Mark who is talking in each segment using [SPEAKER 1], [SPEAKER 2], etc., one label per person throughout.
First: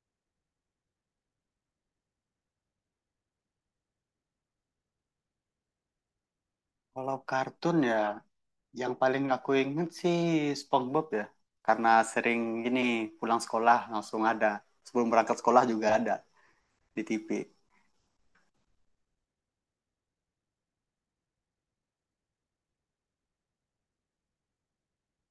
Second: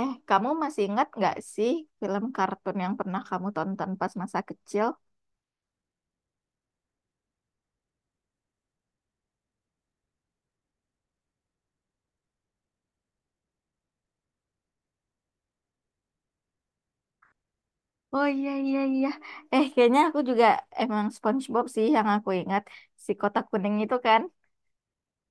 [SPEAKER 1] Eh, kamu masih ingat nggak sih film kartun yang pernah kamu tonton pas masa kecil?
[SPEAKER 2] Kalau kartun ya, yang paling aku inget sih SpongeBob ya. Karena sering gini pulang sekolah langsung ada. Sebelum berangkat sekolah juga ada di TV.
[SPEAKER 1] Oh iya iya iya. Eh, kayaknya aku juga emang SpongeBob sih yang aku ingat, si kotak kuning itu kan.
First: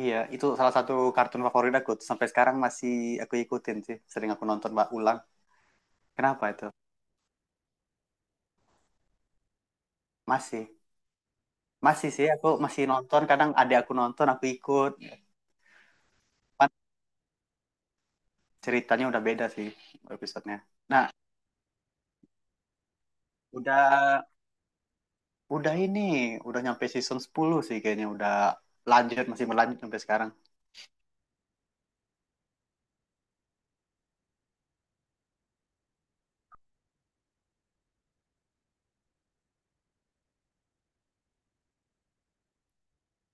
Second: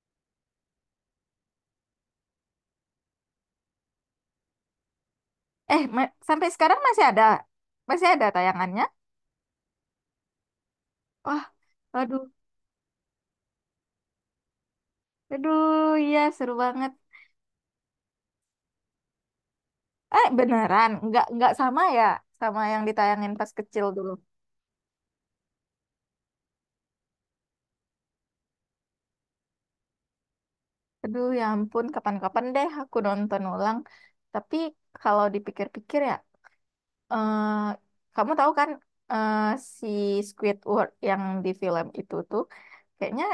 [SPEAKER 2] Iya, itu salah satu kartun favorit aku. Sampai sekarang masih aku ikutin sih. Sering aku nonton mbak ulang.
[SPEAKER 1] Eh,
[SPEAKER 2] Kenapa
[SPEAKER 1] sampai
[SPEAKER 2] itu?
[SPEAKER 1] sekarang masih ada tayangannya.
[SPEAKER 2] Masih.
[SPEAKER 1] Wah,
[SPEAKER 2] Masih
[SPEAKER 1] aduh,
[SPEAKER 2] sih, aku masih nonton. Kadang adik aku nonton, aku ikut.
[SPEAKER 1] aduh, iya seru
[SPEAKER 2] Cuman
[SPEAKER 1] banget.
[SPEAKER 2] ceritanya udah beda sih
[SPEAKER 1] Eh,
[SPEAKER 2] episodenya.
[SPEAKER 1] beneran?
[SPEAKER 2] Nah,
[SPEAKER 1] Nggak sama ya, sama yang ditayangin pas
[SPEAKER 2] udah
[SPEAKER 1] kecil dulu.
[SPEAKER 2] udah ini. Udah nyampe season 10 sih kayaknya. Udah lanjut, masih melanjut sampai sekarang.
[SPEAKER 1] Aduh, ya ampun, kapan-kapan deh aku nonton ulang. Tapi kalau dipikir-pikir ya, eh kamu tahu kan, eh, si Squidward yang di film itu tuh kayaknya,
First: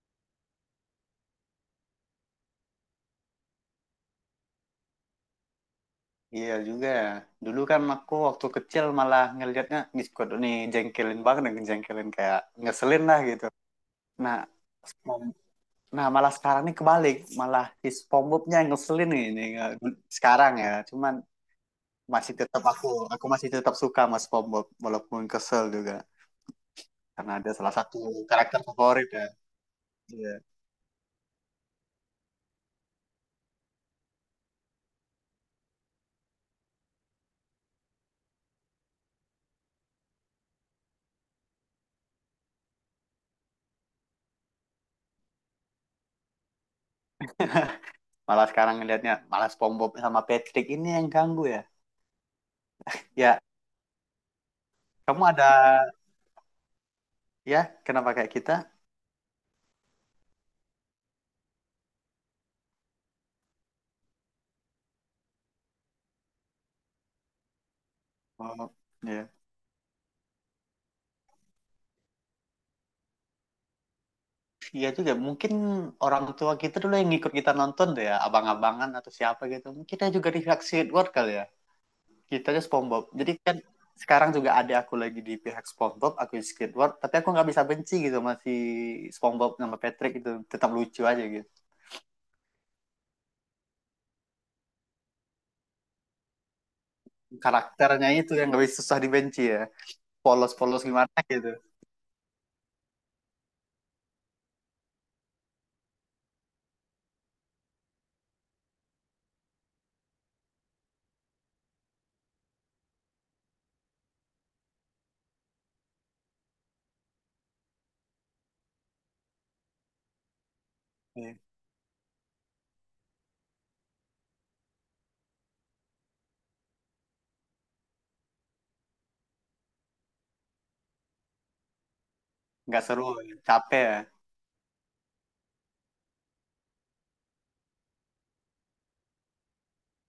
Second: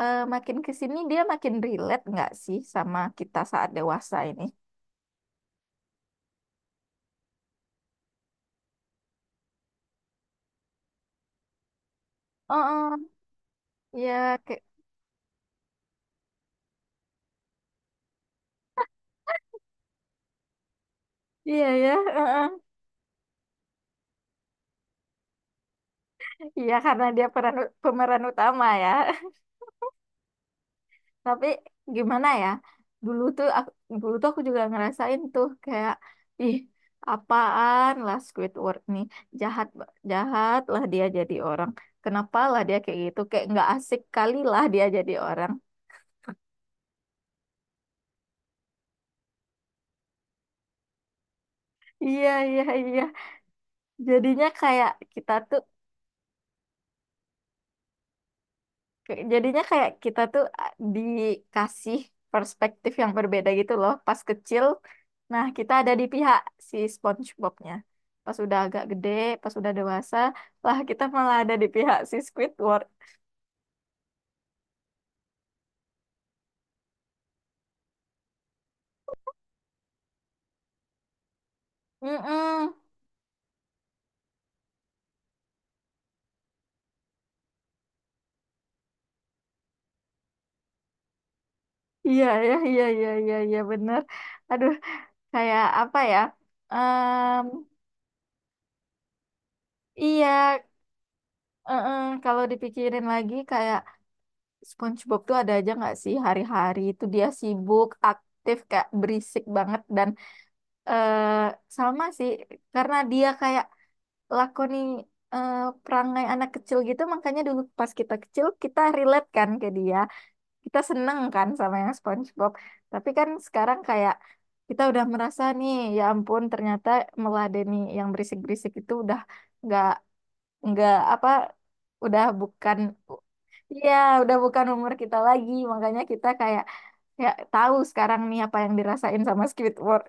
[SPEAKER 1] makin ke sini dia makin relate nggak sih sama kita saat dewasa ini?
[SPEAKER 2] Iya juga ya. Dulu kan aku waktu kecil malah ngelihatnya Discord ini jengkelin banget dengan jengkelin kayak
[SPEAKER 1] Oh,
[SPEAKER 2] ngeselin
[SPEAKER 1] oh,
[SPEAKER 2] lah gitu.
[SPEAKER 1] ya,
[SPEAKER 2] Nah,
[SPEAKER 1] kayak-
[SPEAKER 2] spom- nah malah sekarang nih kebalik, malah si SpongeBobnya yang ngeselin nih sekarang ya. Cuman
[SPEAKER 1] iya ya, eh,
[SPEAKER 2] masih
[SPEAKER 1] eh.
[SPEAKER 2] tetap aku masih tetap suka sama SpongeBob walaupun kesel juga
[SPEAKER 1] Iya, karena dia
[SPEAKER 2] karena ada salah satu
[SPEAKER 1] pemeran
[SPEAKER 2] karakter
[SPEAKER 1] utama ya.
[SPEAKER 2] favorit ya. Iya.
[SPEAKER 1] Tapi gimana ya, dulu tuh aku, dulu tuh aku juga ngerasain tuh kayak, ih, apaan lah Squidward nih, jahat jahat lah dia jadi orang, kenapa lah dia kayak gitu, kayak nggak asik kali lah dia jadi orang.
[SPEAKER 2] Malah sekarang ngelihatnya malah SpongeBob sama Patrick ini yang ganggu ya.
[SPEAKER 1] Iya, iya, iya.
[SPEAKER 2] Ya,
[SPEAKER 1] jadinya kayak
[SPEAKER 2] kamu
[SPEAKER 1] kita
[SPEAKER 2] ada
[SPEAKER 1] tuh
[SPEAKER 2] ya kenapa kayak kita?
[SPEAKER 1] Jadinya kayak kita tuh, ah, dikasih perspektif yang berbeda gitu loh. Pas kecil, nah kita ada di pihak si SpongeBob-nya. Pas udah
[SPEAKER 2] Oh,
[SPEAKER 1] agak gede,
[SPEAKER 2] ya.
[SPEAKER 1] pas udah dewasa, lah kita malah ada di pihak si Squidward.
[SPEAKER 2] Iya juga, mungkin orang tua kita dulu yang ngikut kita nonton tuh ya, abang-abangan atau siapa gitu. Mungkin kita juga di pihak Squidward kali ya. Kita aja
[SPEAKER 1] Mm-mm.
[SPEAKER 2] SpongeBob. Jadi kan sekarang juga ada aku lagi di pihak SpongeBob, aku di Squidward, tapi aku nggak bisa benci gitu, masih SpongeBob sama Patrick itu tetap lucu aja gitu.
[SPEAKER 1] Iya, iya, iya, iya, iya, iya, bener. Aduh, kayak apa ya? Em,
[SPEAKER 2] Karakternya itu yang nggak bisa susah dibenci ya.
[SPEAKER 1] iya,
[SPEAKER 2] Polos-polos gimana gitu.
[SPEAKER 1] kalau dipikirin lagi kayak SpongeBob tuh ada aja nggak sih, hari-hari itu dia sibuk, aktif, kayak berisik banget, dan eh sama sih, karena dia kayak lakoni, eh, perangai anak kecil gitu, makanya dulu pas kita kecil kita relate kan ke dia, kita seneng
[SPEAKER 2] Iya.
[SPEAKER 1] kan sama yang SpongeBob. Tapi kan sekarang kayak kita udah merasa nih, ya ampun, ternyata meladeni yang berisik-berisik itu udah nggak nggak apa, udah bukan.
[SPEAKER 2] Nggak seru, capek
[SPEAKER 1] Iya,
[SPEAKER 2] ya.
[SPEAKER 1] udah bukan umur kita lagi, makanya kita kayak ya tahu sekarang nih apa yang dirasain sama Squidward.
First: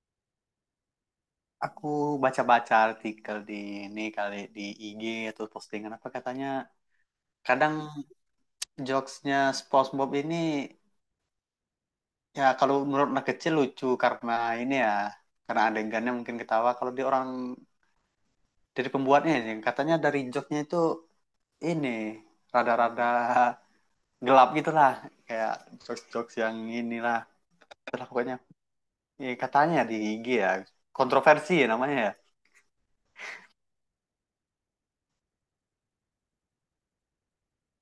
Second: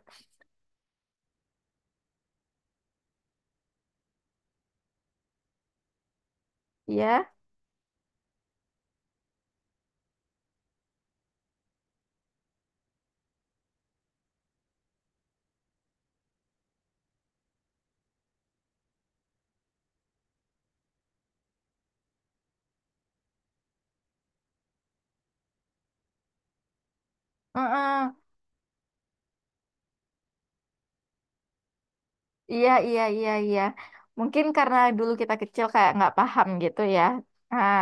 [SPEAKER 2] Aku baca-baca artikel di ini kali di IG atau postingan apa, katanya
[SPEAKER 1] Iya,
[SPEAKER 2] kadang jokesnya SpongeBob ini, ya kalau menurut anak kecil lucu karena ini ya, karena adegannya mungkin ketawa kalau di orang, dari pembuatnya ini katanya dari jokesnya itu ini rada-rada gelap gitulah, kayak jokes-jokes yang inilah itulah
[SPEAKER 1] heeh.
[SPEAKER 2] pokoknya. Ya, katanya di IG ya, kontroversi ya namanya ya.
[SPEAKER 1] Iya, iya, iya, iya. Mungkin karena dulu kita kecil kayak nggak paham gitu ya. Nah,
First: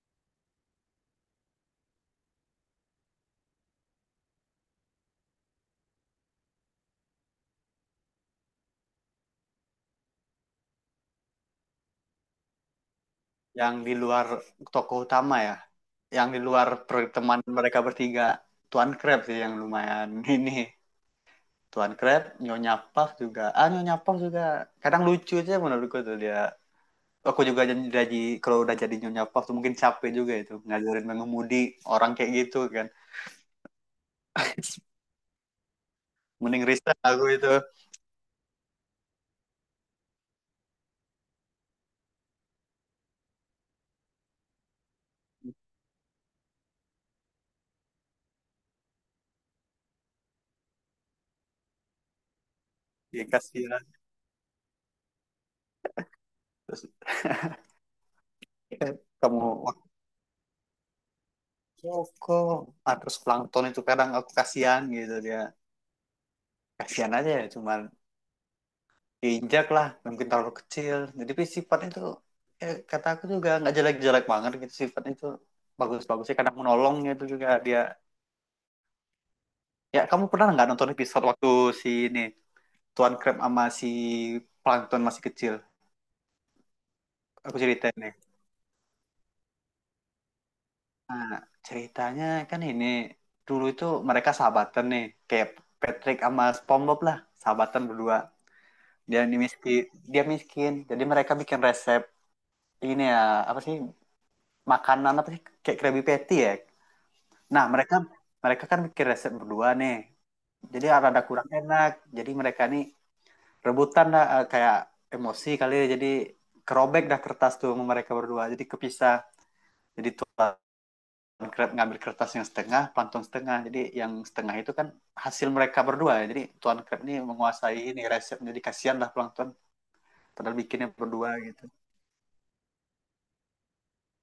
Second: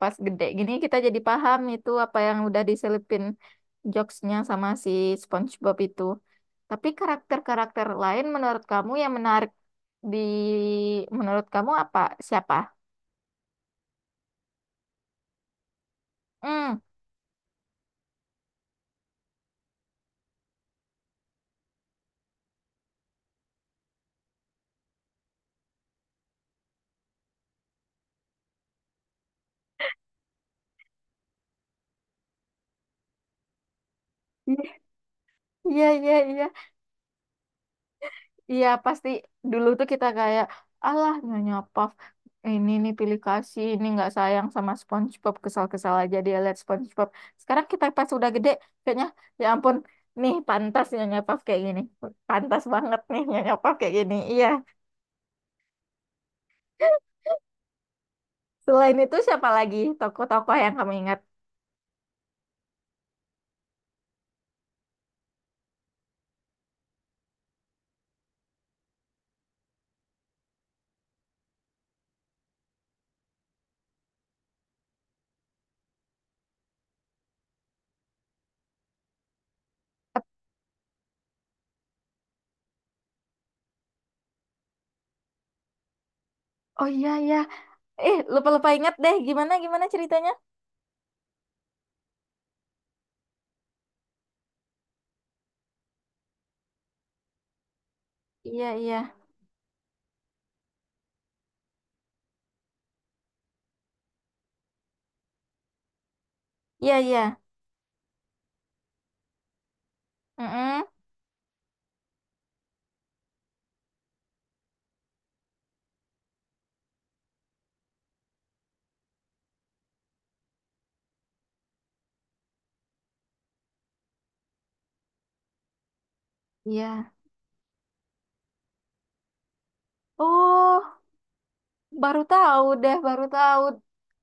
[SPEAKER 1] pas gede gini kita jadi paham itu apa yang udah diselipin jokesnya sama si SpongeBob itu. Tapi karakter-karakter lain menurut kamu yang menarik, di menurut kamu apa? Siapa?
[SPEAKER 2] Yang di luar tokoh utama ya, yang di luar
[SPEAKER 1] Hmm,
[SPEAKER 2] pertemanan mereka bertiga, Tuan Krabs sih yang lumayan ini, Tuan Kret, Nyonya Puff juga. Ah, Nyonya Puff juga. Kadang lucu aja menurutku tuh dia. Aku juga jadi, kalau udah jadi Nyonya Puff tuh mungkin capek juga itu. Ngajarin mengemudi orang kayak gitu kan.
[SPEAKER 1] iya, iya, iya, iya.
[SPEAKER 2] Mending resign aku itu.
[SPEAKER 1] Iya pasti, dulu tuh kita kayak, alah Nyonya Puff ini nih pilih kasih, ini nggak sayang sama SpongeBob, kesal-kesal aja dia lihat SpongeBob. Sekarang kita pas udah gede, kayaknya, ya ampun, nih pantas Nyonya Puff kayak gini, pantas banget nih
[SPEAKER 2] Ya
[SPEAKER 1] Nyonya Puff
[SPEAKER 2] kasihan.
[SPEAKER 1] kayak gini, iya.
[SPEAKER 2] Terus eh,
[SPEAKER 1] Selain itu
[SPEAKER 2] kamu
[SPEAKER 1] siapa lagi
[SPEAKER 2] waktu
[SPEAKER 1] tokoh-tokoh yang kamu ingat?
[SPEAKER 2] kok. Ah, terus Plankton itu kadang aku kasihan gitu dia. Kasihan aja ya, cuman diinjak lah. Mungkin terlalu kecil. Jadi sifatnya itu, kata aku juga nggak jelek-jelek banget gitu sifatnya itu, bagus-bagusnya kadang menolong itu juga dia. Ya, kamu pernah nggak nonton episode waktu si ini Tuan Crab sama si Plankton masih kecil?
[SPEAKER 1] Oh iya iya,
[SPEAKER 2] Aku ceritain nih.
[SPEAKER 1] lupa-lupa ingat deh, gimana gimana ceritanya.
[SPEAKER 2] Nah, ceritanya kan ini dulu itu mereka sahabatan nih, kayak Patrick sama SpongeBob lah, sahabatan berdua.
[SPEAKER 1] Iya, iya,
[SPEAKER 2] Dia ini miskin, dia miskin, jadi mereka bikin resep ini ya, apa sih, makanan apa sih, kayak Krabby Patty ya.
[SPEAKER 1] iya, iya.
[SPEAKER 2] Nah, mereka mereka kan bikin resep berdua nih.
[SPEAKER 1] Mm-mm.
[SPEAKER 2] Jadi rada kurang enak. Jadi mereka nih rebutan dah, kayak emosi kali ya, jadi kerobek dah kertas tuh sama mereka berdua jadi kepisah, jadi Tuan Crab ngambil kertas yang setengah, Plankton setengah, jadi yang setengah itu kan hasil mereka berdua ya. Jadi Tuan
[SPEAKER 1] Iya.
[SPEAKER 2] Crab ini menguasai ini resep, jadi kasihan lah Plankton padahal bikinnya
[SPEAKER 1] Oh.
[SPEAKER 2] berdua gitu.
[SPEAKER 1] Baru tahu deh, baru tahu.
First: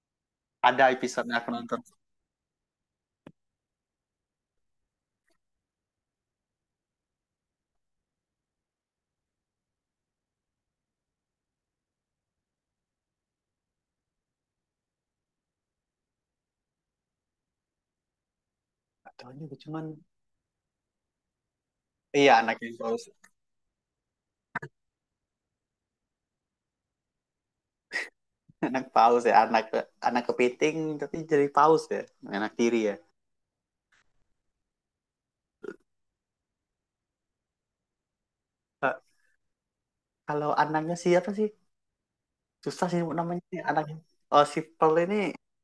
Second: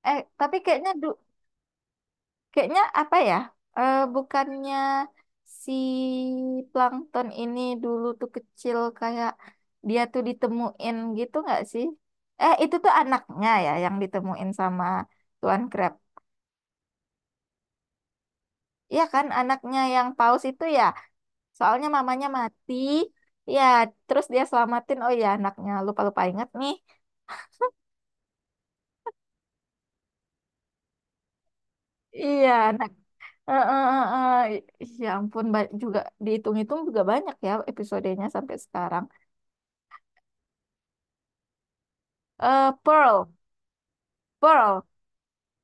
[SPEAKER 1] Eh, tapi
[SPEAKER 2] Ada episode yang aku nonton.
[SPEAKER 1] kayaknya apa ya? Eh, bukannya si plankton ini dulu tuh kecil, kayak dia tuh ditemuin gitu nggak sih? Eh, itu tuh anaknya ya, yang ditemuin sama Tuan Crab. Iya kan,
[SPEAKER 2] Tahu juga
[SPEAKER 1] anaknya
[SPEAKER 2] cuman
[SPEAKER 1] yang paus itu ya. Soalnya mamanya
[SPEAKER 2] iya anak
[SPEAKER 1] mati.
[SPEAKER 2] yang paus.
[SPEAKER 1] Ya, terus dia selamatin. Oh iya, anaknya. Lupa-lupa ingat nih.
[SPEAKER 2] Anak paus ya, anak anak kepiting tapi jadi paus ya,
[SPEAKER 1] Iya,
[SPEAKER 2] anak tiri
[SPEAKER 1] anak.
[SPEAKER 2] ya.
[SPEAKER 1] Eh, eh, eh, eh. Ya ampun, juga dihitung-hitung juga banyak ya episodenya sampai
[SPEAKER 2] Eh,
[SPEAKER 1] sekarang.
[SPEAKER 2] kalau anaknya siapa sih?
[SPEAKER 1] Eh,
[SPEAKER 2] Susah sih
[SPEAKER 1] Pearl,
[SPEAKER 2] namanya nih anaknya. Oh, si
[SPEAKER 1] Pearl.
[SPEAKER 2] ini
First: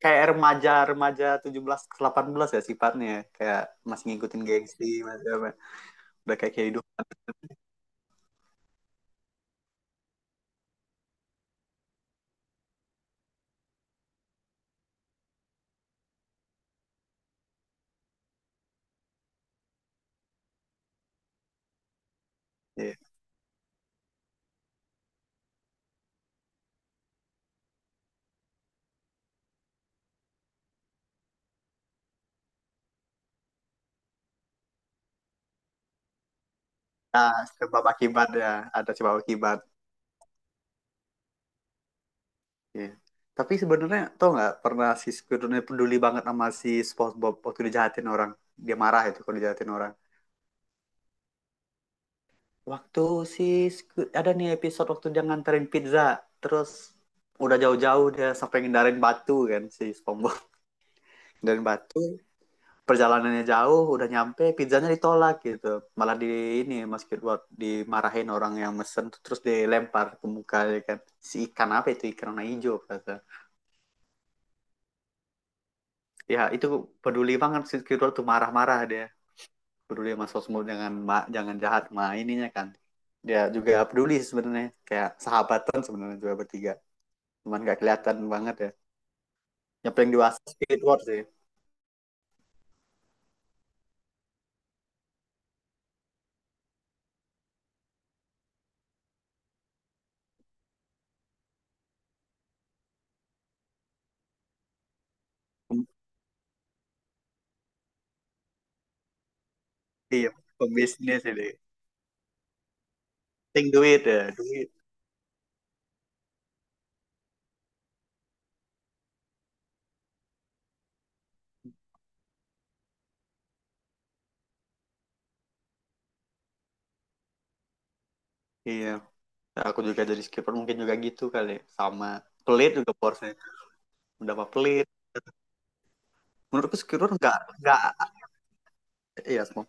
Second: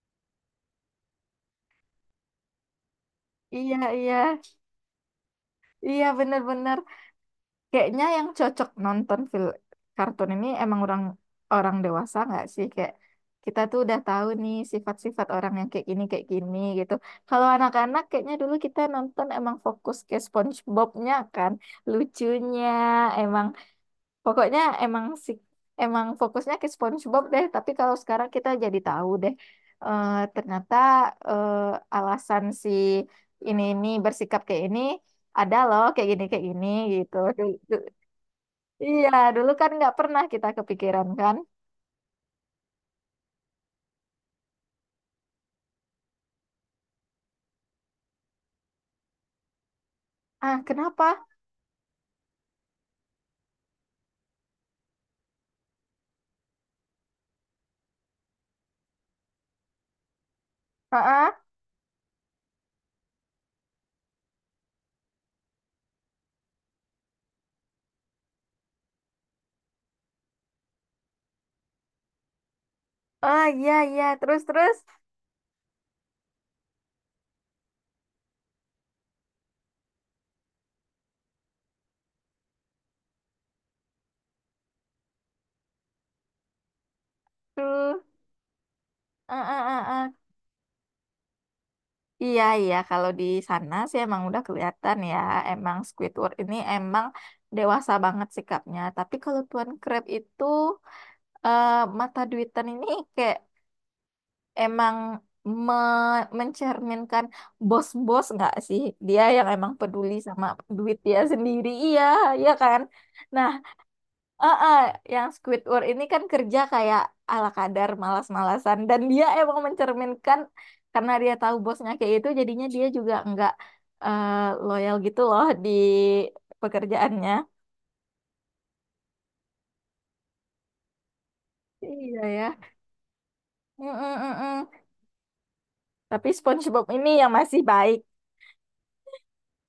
[SPEAKER 2] kayak remaja-remaja 17 ke 18 ya sifatnya. Kayak
[SPEAKER 1] Iya,
[SPEAKER 2] masih
[SPEAKER 1] iya.
[SPEAKER 2] ngikutin gengsi, masih apa.
[SPEAKER 1] Iya,
[SPEAKER 2] Udah kayak
[SPEAKER 1] bener-bener.
[SPEAKER 2] hidup.
[SPEAKER 1] Kayaknya yang cocok nonton film kartun ini emang orang orang dewasa nggak sih? Kayak kita tuh udah tahu nih sifat-sifat orang yang kayak gini gitu. Kalau anak-anak kayaknya dulu kita nonton emang fokus ke SpongeBob-nya kan. Lucunya,
[SPEAKER 2] Iya.
[SPEAKER 1] emang, pokoknya emang si, emang fokusnya ke SpongeBob deh, tapi kalau sekarang kita jadi tahu deh, ternyata, alasan si ini bersikap kayak ini, ada loh, kayak gini gitu.
[SPEAKER 2] Nah, sebab akibat ya. Ada
[SPEAKER 1] Iya,
[SPEAKER 2] sebab
[SPEAKER 1] dulu
[SPEAKER 2] akibat.
[SPEAKER 1] kan nggak pernah kita kepikiran kan.
[SPEAKER 2] Iya. Tapi sebenarnya tau nggak, pernah si Squidward ini peduli banget sama si SpongeBob waktu dijahatin orang. Dia marah itu kalau dijahatin orang.
[SPEAKER 1] Ah, kenapa?
[SPEAKER 2] Waktu si ada nih episode waktu dia nganterin pizza. Terus udah jauh-jauh dia sampai ngindarin batu kan si SpongeBob.
[SPEAKER 1] Ah, ah,
[SPEAKER 2] Ngindarin batu perjalanannya jauh, udah nyampe pizzanya ditolak gitu, malah di ini Mas Kirwat dimarahin orang yang mesen, terus dilempar ke muka ya kan, si ikan apa itu, ikan warna hijau kata.
[SPEAKER 1] ah, iya iya terus terus.
[SPEAKER 2] Ya itu, peduli banget si Kirwat, tuh marah-marah dia, peduli sama sosmed, jangan jahat sama ininya kan. Dia juga peduli sebenarnya, kayak sahabatan sebenarnya juga bertiga, cuman gak
[SPEAKER 1] Tuh.
[SPEAKER 2] kelihatan banget ya.
[SPEAKER 1] Ah, ah,
[SPEAKER 2] Yang
[SPEAKER 1] ah,
[SPEAKER 2] paling
[SPEAKER 1] ah.
[SPEAKER 2] dewasa Squidward sih.
[SPEAKER 1] Iya, iya. Kalau di sana sih emang udah kelihatan ya. Emang Squidward ini emang dewasa banget sikapnya. Tapi kalau Tuan Crab itu, eh, mata duitan ini, kayak, emang mencerminkan bos-bos nggak sih? Dia yang emang peduli
[SPEAKER 2] Iya,
[SPEAKER 1] sama duit dia
[SPEAKER 2] pembisnis ini,
[SPEAKER 1] sendiri. Iya, iya kan? Nah.
[SPEAKER 2] ting duit ya,
[SPEAKER 1] Ah,
[SPEAKER 2] duit
[SPEAKER 1] ah, yang Squidward ini kan kerja kayak ala kadar malas-malasan, dan dia emang mencerminkan, karena dia tahu bosnya kayak itu jadinya dia juga nggak eh, loyal gitu loh di pekerjaannya.
[SPEAKER 2] iya. Nah, aku juga jadi skipper mungkin juga gitu kali ya. Sama
[SPEAKER 1] Iya ya.
[SPEAKER 2] pelit juga porsinya. Udah apa
[SPEAKER 1] Mm-mm-mm.
[SPEAKER 2] pelit.
[SPEAKER 1] Tapi
[SPEAKER 2] Menurutku
[SPEAKER 1] SpongeBob
[SPEAKER 2] skipper
[SPEAKER 1] ini yang
[SPEAKER 2] nggak
[SPEAKER 1] masih
[SPEAKER 2] nggak
[SPEAKER 1] baik.
[SPEAKER 2] iya semua.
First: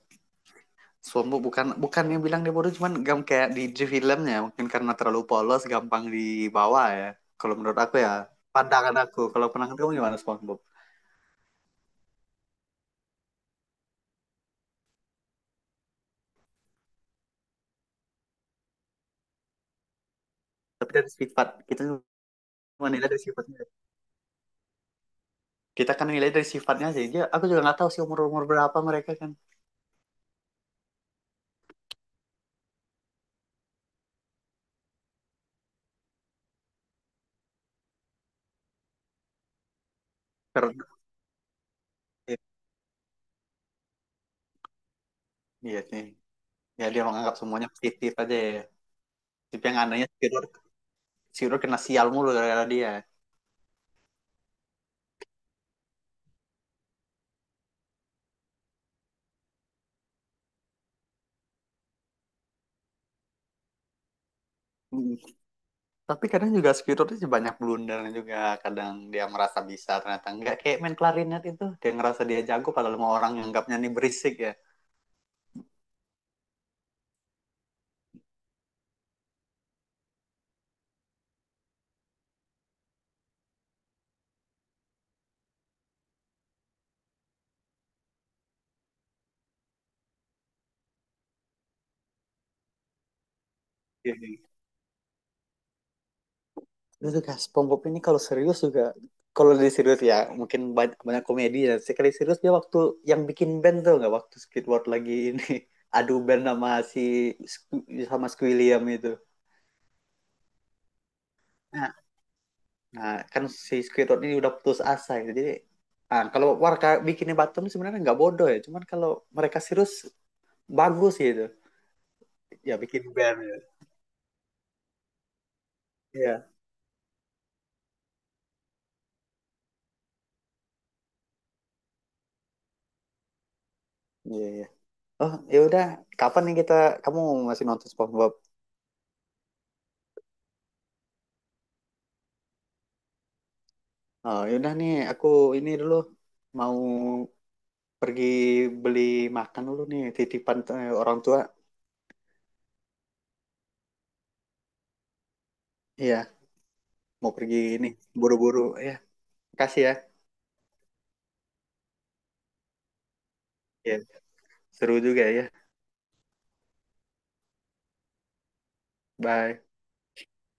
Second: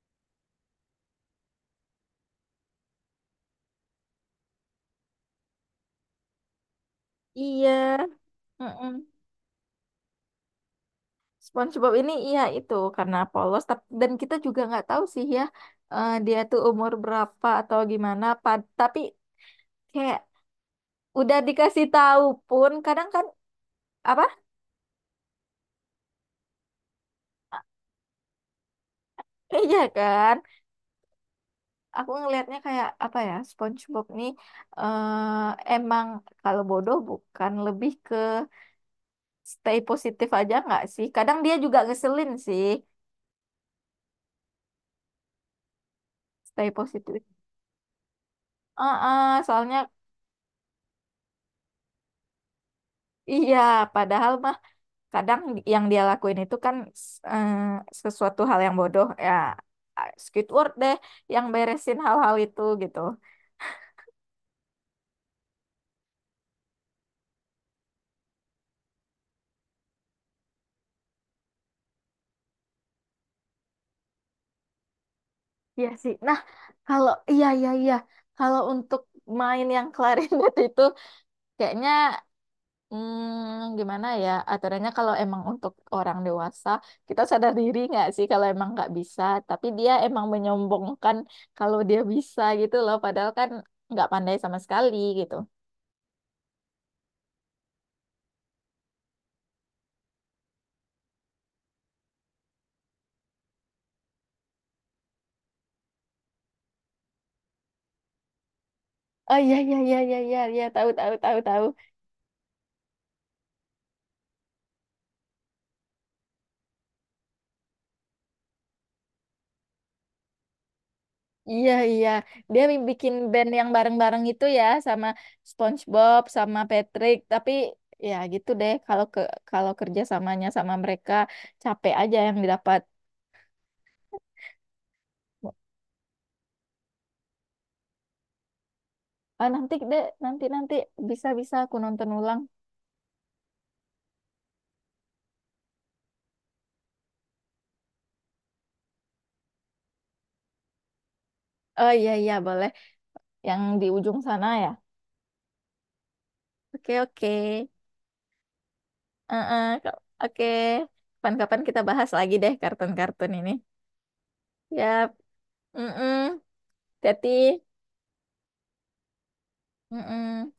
[SPEAKER 2] Suambu bukan bukan yang bilang dia bodoh, cuman gam kayak di filmnya mungkin karena terlalu polos, gampang dibawa ya. Kalau
[SPEAKER 1] Iya.
[SPEAKER 2] menurut aku ya,
[SPEAKER 1] Mm-mm.
[SPEAKER 2] pandangan aku. Kalau pandangan kamu gimana SpongeBob?
[SPEAKER 1] SpongeBob ini, iya, itu karena polos, dan kita juga nggak tahu sih ya, dia tuh umur berapa atau gimana. Tapi kayak
[SPEAKER 2] Tapi dari
[SPEAKER 1] udah
[SPEAKER 2] sifat kita,
[SPEAKER 1] dikasih
[SPEAKER 2] cuma
[SPEAKER 1] tahu pun kadang
[SPEAKER 2] nilai dari
[SPEAKER 1] kan,
[SPEAKER 2] sifatnya.
[SPEAKER 1] apa.
[SPEAKER 2] Kita kan nilai dari sifatnya sih. Dia, aku juga nggak tahu sih umur umur berapa mereka kan.
[SPEAKER 1] Iya kan, aku ngelihatnya kayak apa ya, SpongeBob nih, emang kalau bodoh bukan, lebih ke stay positif aja nggak
[SPEAKER 2] Karena
[SPEAKER 1] sih, kadang dia juga ngeselin
[SPEAKER 2] iya,
[SPEAKER 1] sih,
[SPEAKER 2] iya sih.
[SPEAKER 1] stay
[SPEAKER 2] Ya dia
[SPEAKER 1] positif.
[SPEAKER 2] menganggap semuanya positif aja ya. Tapi yang
[SPEAKER 1] Soalnya
[SPEAKER 2] anehnya Squidward Squidward kena sial mulu gara-gara dia.
[SPEAKER 1] iya, padahal mah kadang yang dia lakuin itu kan, s- eh, sesuatu hal yang bodoh ya, Squidward deh yang beresin hal-hal itu gitu.
[SPEAKER 2] Hmm. Tapi kadang juga Squidward itu banyak blunder juga. Kadang dia merasa bisa, ternyata enggak. Kayak main klarinet itu, dia ngerasa dia jago padahal semua orang nganggapnya nih berisik ya.
[SPEAKER 1] Iya sih. Nah, kalau, iya iya iya, kalau untuk main yang klarinet itu kayaknya, gimana ya aturannya, kalau emang untuk orang dewasa kita sadar diri nggak sih kalau emang nggak bisa, tapi dia emang menyombongkan kalau dia bisa gitu loh, padahal kan nggak pandai
[SPEAKER 2] Itu
[SPEAKER 1] sama sekali gitu.
[SPEAKER 2] juga SpongeBob ini kalau serius juga, kalau di serius ya mungkin banyak komedi ya. Sekali serius dia waktu yang bikin band tuh, nggak, waktu Squidward lagi ini adu band sama sama Squilliam itu.
[SPEAKER 1] Oh iya iya iya iya iya iya tahu tahu tahu tahu.
[SPEAKER 2] Nah, Nah, kan si Squidward ini udah putus asa gitu. Jadi, ah, kalau warga bikinnya Batum sebenarnya nggak bodoh ya. Cuman kalau mereka serius, bagus gitu.
[SPEAKER 1] Iya, iya. Dia
[SPEAKER 2] Ya bikin
[SPEAKER 1] bikin
[SPEAKER 2] band
[SPEAKER 1] band
[SPEAKER 2] ya.
[SPEAKER 1] yang bareng-bareng itu ya sama SpongeBob
[SPEAKER 2] Iya.
[SPEAKER 1] sama Patrick, tapi ya gitu deh, kalau kerja samanya sama mereka capek aja yang didapat.
[SPEAKER 2] Iya, iya. Oh, ya udah. Kapan nih kita, kamu masih nonton SpongeBob?
[SPEAKER 1] Ah, nanti deh, nanti nanti bisa bisa aku nonton ulang.
[SPEAKER 2] Oh, ya udah nih, aku ini dulu mau pergi beli makan dulu nih titipan, orang tua.
[SPEAKER 1] Oh iya iya, boleh, yang di ujung sana ya.
[SPEAKER 2] Iya,
[SPEAKER 1] Oke oke.
[SPEAKER 2] mau pergi ini, buru-buru ya. Kasih ya.
[SPEAKER 1] Oke. Kapan-kapan kita bahas lagi deh kartun-kartun ini.
[SPEAKER 2] Iya, seru
[SPEAKER 1] Yap.
[SPEAKER 2] juga ya.
[SPEAKER 1] Mm-mm. Hati-hati.
[SPEAKER 2] Bye.
[SPEAKER 1] Mm-mm.